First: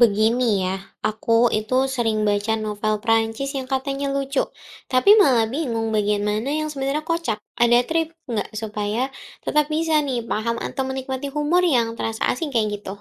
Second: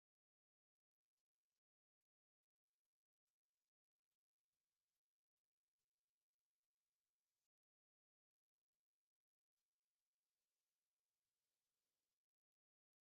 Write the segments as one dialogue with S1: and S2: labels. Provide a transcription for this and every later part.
S1: Begini ya, aku itu sering baca novel Prancis yang katanya lucu, tapi malah bingung bagian mana yang sebenarnya kocak. Ada trik nggak supaya tetap bisa nih paham atau menikmati humor yang terasa asing kayak gitu?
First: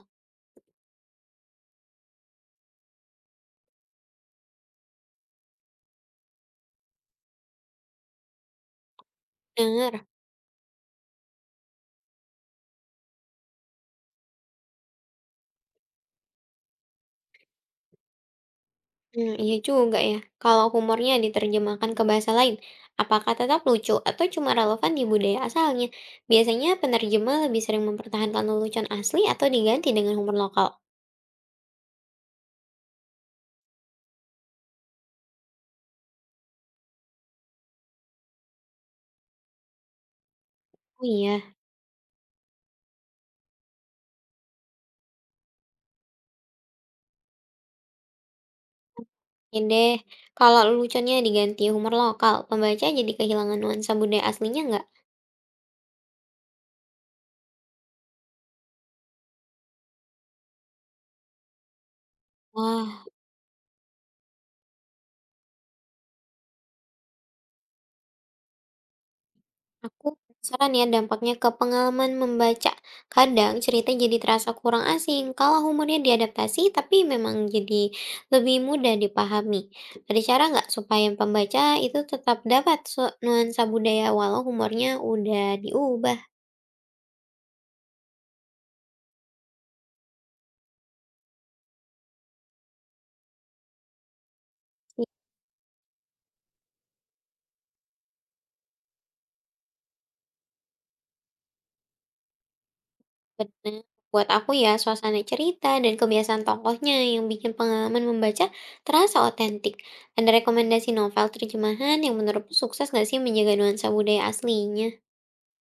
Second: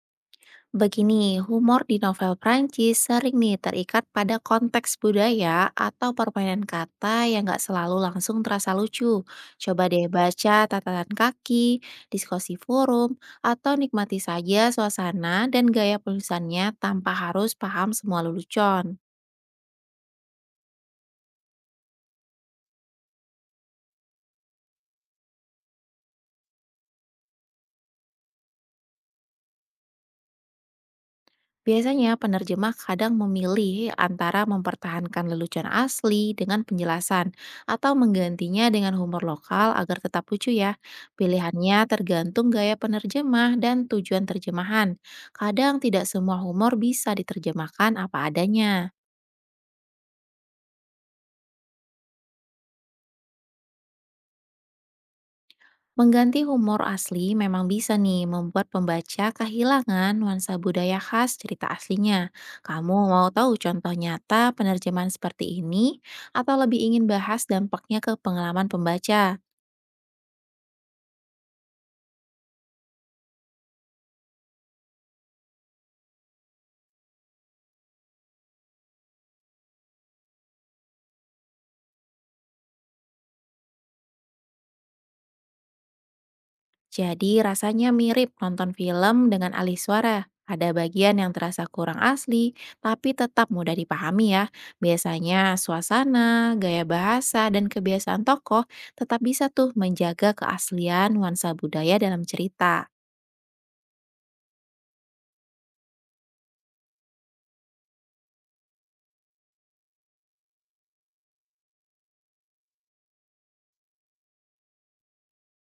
S2: Begini, humor di novel Prancis sering nih terikat pada konteks budaya atau permainan kata yang nggak selalu langsung terasa lucu. Coba
S1: Bener,
S2: deh baca catatan kaki, diskusi forum, atau nikmati saja suasana dan gaya penulisannya tanpa harus paham semua lelucon.
S1: hmm, iya juga ya. Kalau humornya diterjemahkan ke bahasa lain, apakah tetap lucu atau cuma relevan di budaya asalnya? Biasanya penerjemah lebih sering mempertahankan lelucon asli atau diganti dengan humor lokal.
S2: Biasanya penerjemah kadang memilih antara mempertahankan lelucon asli dengan penjelasan atau menggantinya dengan humor lokal agar tetap lucu ya.
S1: Oh iya.
S2: Pilihannya tergantung gaya penerjemah dan tujuan terjemahan. Kadang tidak semua humor bisa diterjemahkan apa adanya.
S1: Oke deh, kalau leluconnya diganti humor lokal, pembaca jadi kehilangan nuansa budaya aslinya nggak?
S2: Mengganti humor asli memang bisa nih membuat pembaca kehilangan nuansa budaya khas cerita aslinya. Kamu
S1: Wah,
S2: mau tahu contoh nyata penerjemahan seperti ini atau lebih ingin bahas dampaknya ke pengalaman pembaca?
S1: aku penasaran ya dampaknya ke pengalaman membaca. Kadang cerita jadi terasa kurang asing kalau humornya diadaptasi, tapi memang jadi lebih mudah dipahami. Ada cara nggak supaya pembaca itu tetap dapat nuansa budaya walau humornya udah diubah?
S2: Jadi rasanya mirip nonton film dengan alih suara. Ada bagian yang terasa kurang asli, tapi tetap mudah dipahami ya. Biasanya suasana, gaya bahasa, dan kebiasaan tokoh tetap bisa tuh menjaga keaslian nuansa budaya dalam cerita.
S1: Bener. Buat aku ya, suasana cerita dan kebiasaan tokohnya yang bikin pengalaman membaca terasa otentik. Ada rekomendasi novel terjemahan yang menurutmu sukses nggak sih menjaga nuansa budaya aslinya?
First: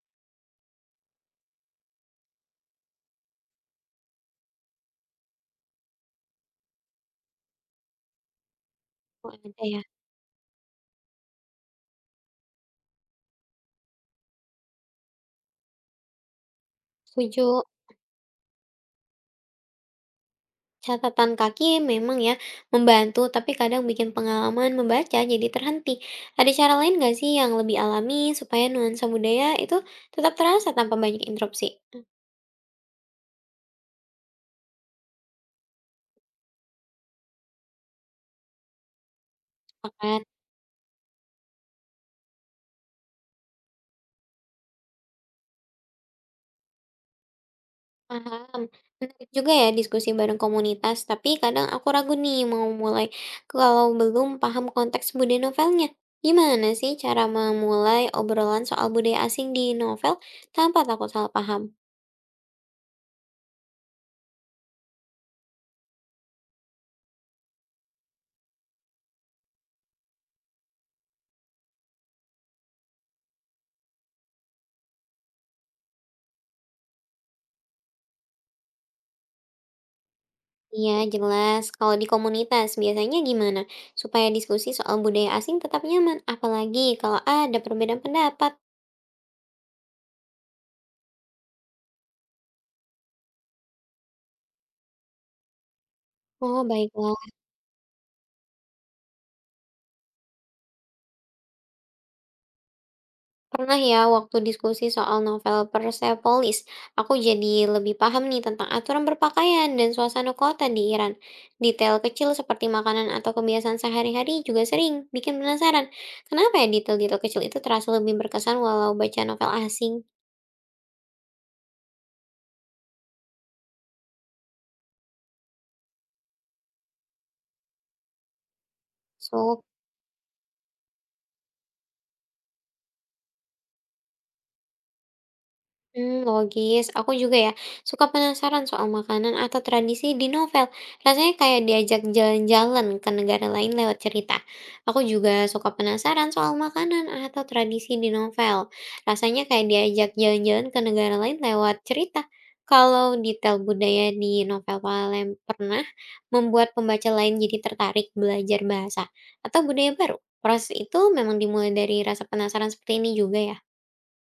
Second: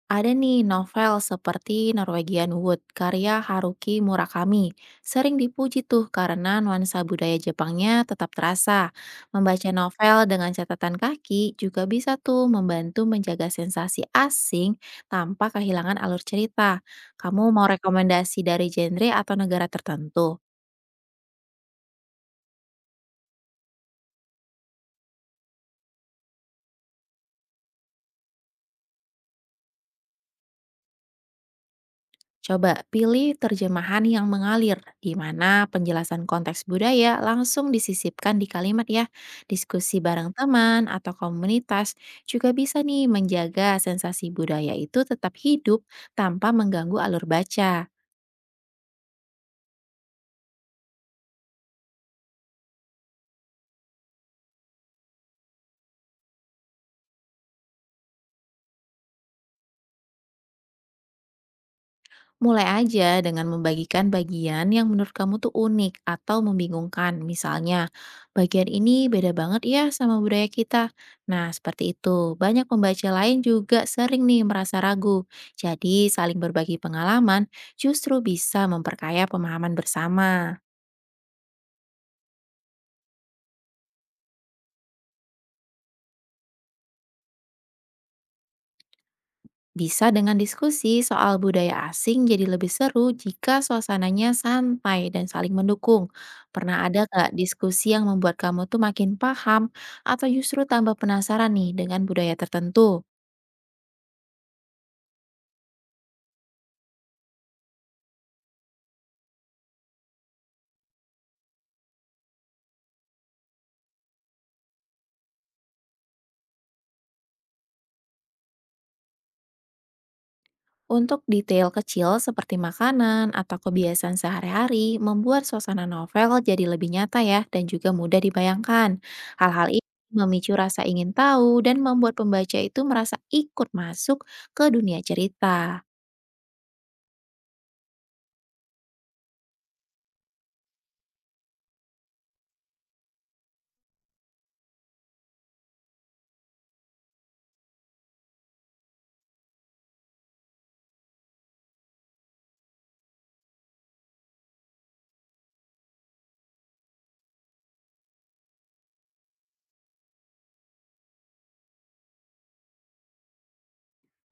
S2: Ada nih novel seperti Norwegian Wood karya Haruki Murakami. Sering dipuji tuh karena nuansa budaya Jepangnya tetap terasa.
S1: Oh, ada
S2: Membaca
S1: ya.
S2: novel dengan catatan kaki juga bisa tuh membantu menjaga sensasi asing tanpa kehilangan alur cerita. Kamu
S1: Setuju.
S2: mau rekomendasi dari genre atau negara tertentu?
S1: Catatan kaki memang ya membantu, tapi kadang bikin pengalaman membaca jadi terhenti. Ada cara lain nggak sih yang lebih alami supaya nuansa budaya itu tetap terasa tanpa banyak interupsi?
S2: Coba pilih terjemahan yang mengalir, di mana penjelasan konteks budaya langsung disisipkan di kalimat ya. Diskusi
S1: Sepakat.
S2: bareng teman atau komunitas juga bisa nih menjaga sensasi budaya itu tetap hidup tanpa mengganggu alur baca.
S1: Paham. Menarik juga ya diskusi bareng komunitas, tapi kadang aku ragu nih mau mulai kalau belum paham konteks budaya novelnya. Gimana sih cara memulai obrolan soal budaya asing di novel tanpa takut salah paham?
S2: Mulai aja dengan membagikan bagian yang menurut kamu tuh unik atau membingungkan. Misalnya, bagian ini beda banget ya sama budaya kita. Nah, seperti itu. Banyak pembaca lain juga sering nih merasa ragu. Jadi, saling berbagi pengalaman justru bisa memperkaya pemahaman bersama.
S1: Iya, jelas. Kalau di komunitas biasanya gimana? Supaya diskusi soal budaya asing tetap nyaman, apalagi kalau ada perbedaan pendapat.
S2: Bisa dengan diskusi soal budaya asing jadi lebih seru jika suasananya santai dan saling mendukung.
S1: Oh,
S2: Pernah ada
S1: baiklah.
S2: nggak diskusi yang membuat kamu tuh makin paham atau justru tambah penasaran nih dengan budaya tertentu?
S1: Pernah ya, waktu diskusi soal novel Persepolis, aku jadi lebih paham nih tentang aturan berpakaian dan suasana kota di Iran. Detail kecil seperti makanan atau kebiasaan sehari-hari juga sering bikin penasaran. Kenapa ya detail-detail kecil itu terasa lebih berkesan walau baca novel asing?
S2: Untuk detail kecil seperti makanan atau kebiasaan sehari-hari membuat suasana novel jadi lebih nyata ya dan juga mudah dibayangkan.
S1: So,
S2: Hal-hal ini memicu rasa ingin tahu dan membuat pembaca itu merasa ikut masuk ke dunia cerita.
S1: Logis. Aku juga ya, suka penasaran soal makanan atau tradisi di novel. Rasanya kayak diajak jalan-jalan ke negara lain lewat cerita. Aku juga suka penasaran soal makanan atau tradisi di novel. Rasanya kayak diajak jalan-jalan ke negara lain lewat cerita. Kalau detail budaya di novel Palem pernah membuat pembaca lain jadi tertarik belajar bahasa atau budaya baru. Proses itu memang dimulai dari rasa penasaran seperti ini juga ya?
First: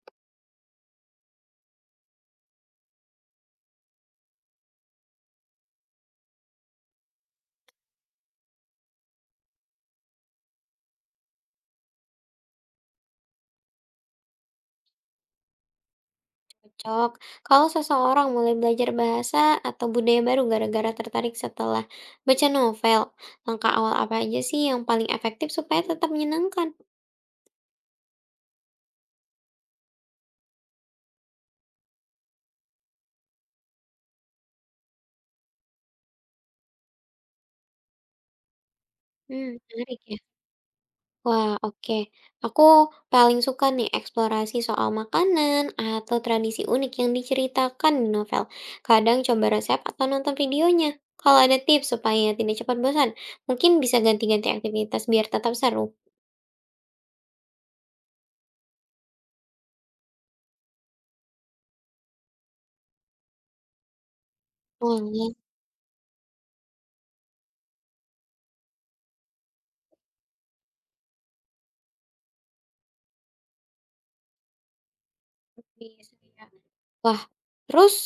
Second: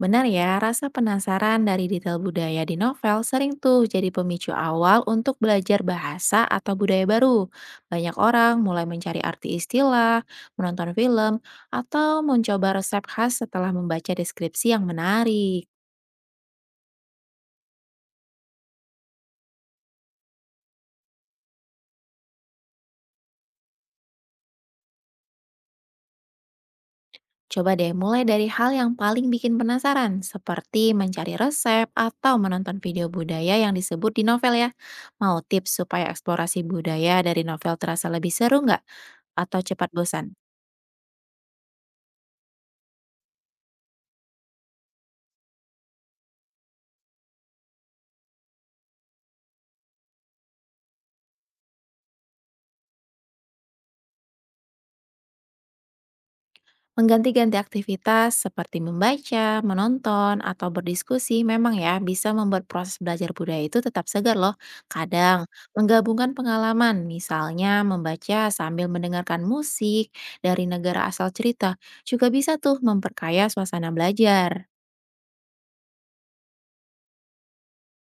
S2: Benar ya, rasa penasaran dari detail budaya di novel sering tuh jadi pemicu awal untuk belajar bahasa atau budaya baru. Banyak orang mulai mencari arti istilah, menonton film, atau mencoba resep khas setelah membaca deskripsi yang menarik.
S1: Cocok. Kalau seseorang mulai belajar bahasa atau budaya baru gara-gara tertarik setelah baca novel, langkah awal apa aja sih yang paling efektif supaya tetap menyenangkan?
S2: Coba deh mulai dari hal yang paling bikin penasaran, seperti mencari resep atau menonton video budaya yang disebut di novel ya. Mau tips supaya eksplorasi budaya dari novel terasa lebih seru nggak? Atau cepat
S1: Menarik ya.
S2: bosan?
S1: Wah, oke. Aku paling suka nih eksplorasi soal makanan atau tradisi unik yang diceritakan di novel. Kadang coba resep atau nonton videonya. Kalau ada tips supaya tidak cepat bosan, mungkin bisa ganti-ganti aktivitas biar tetap seru.
S2: Mengganti-ganti aktivitas seperti membaca, menonton, atau berdiskusi memang ya bisa membuat proses belajar budaya itu tetap segar loh.
S1: Boleh.
S2: Kadang menggabungkan pengalaman, misalnya membaca sambil mendengarkan musik dari negara asal cerita, juga bisa tuh memperkaya suasana belajar.
S1: Bisa ya. Wah, terus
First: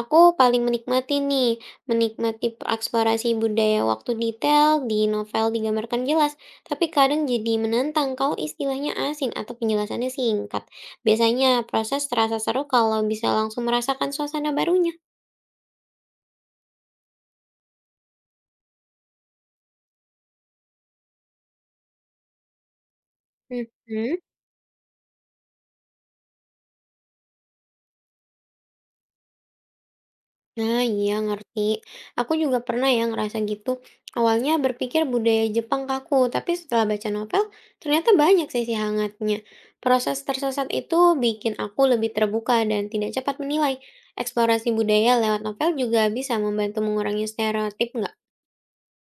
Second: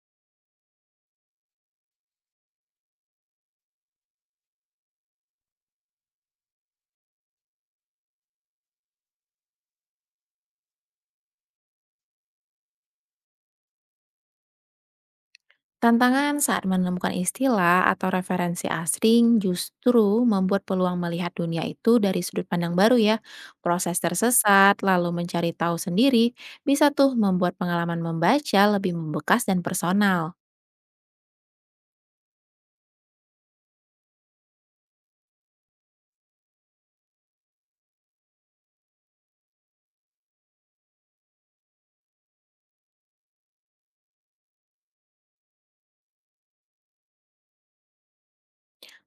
S1: aku paling menikmati eksplorasi budaya waktu detail di novel digambarkan jelas, tapi kadang jadi menantang kalau istilahnya asing atau penjelasannya singkat. Biasanya proses terasa seru kalau bisa langsung merasakan suasana barunya.
S2: Tantangan saat menemukan istilah atau referensi asing justru membuat peluang melihat dunia itu dari sudut pandang baru ya. Proses
S1: Mhm.
S2: tersesat, lalu mencari tahu sendiri, bisa tuh membuat pengalaman membaca lebih membekas dan personal.
S1: Nah, iya ngerti. Aku juga pernah ya ngerasa gitu. Awalnya berpikir budaya Jepang kaku, tapi setelah baca novel, ternyata banyak sisi hangatnya. Proses tersesat itu bikin aku lebih terbuka dan tidak cepat menilai. Eksplorasi budaya lewat novel juga bisa membantu mengurangi stereotip nggak?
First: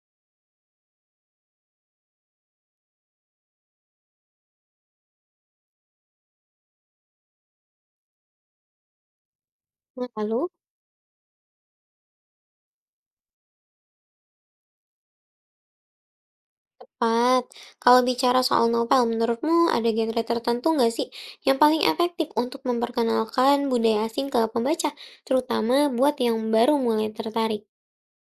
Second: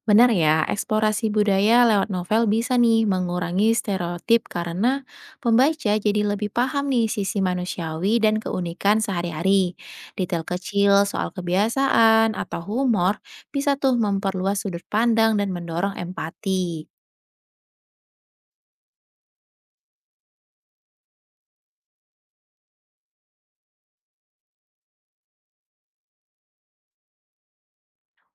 S2: Benar ya, eksplorasi budaya lewat novel bisa nih mengurangi stereotip karena pembaca jadi lebih paham nih sisi manusiawi dan keunikan sehari-hari.
S1: Nah,
S2: Detail
S1: Lalu,
S2: kecil soal kebiasaan atau humor bisa tuh memperluas sudut pandang dan mendorong empati.
S1: Pat, kalau bicara soal novel, menurutmu ada genre tertentu nggak sih yang paling efektif untuk memperkenalkan budaya asing ke pembaca, terutama buat yang baru mulai tertarik?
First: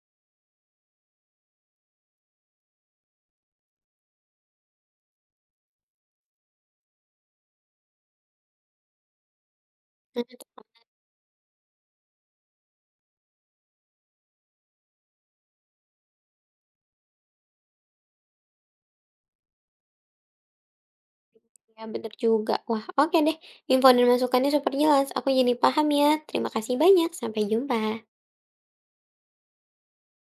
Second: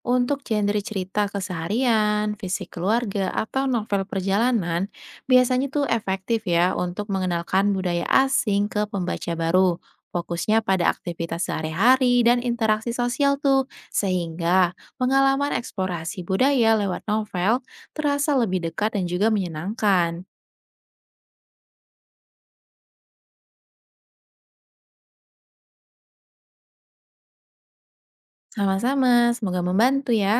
S2: Untuk genre cerita keseharian, fisik keluarga, atau novel perjalanan, biasanya tuh efektif ya untuk mengenalkan budaya asing ke pembaca baru. Fokusnya pada aktivitas sehari-hari dan interaksi sosial tuh, sehingga pengalaman eksplorasi budaya lewat novel terasa lebih dekat dan juga menyenangkan.
S1: Ya bener juga. Wah oke deh, info dan masukannya super jelas. Aku jadi paham ya. Terima kasih banyak, sampai jumpa.
S2: Sama-sama, semoga membantu ya.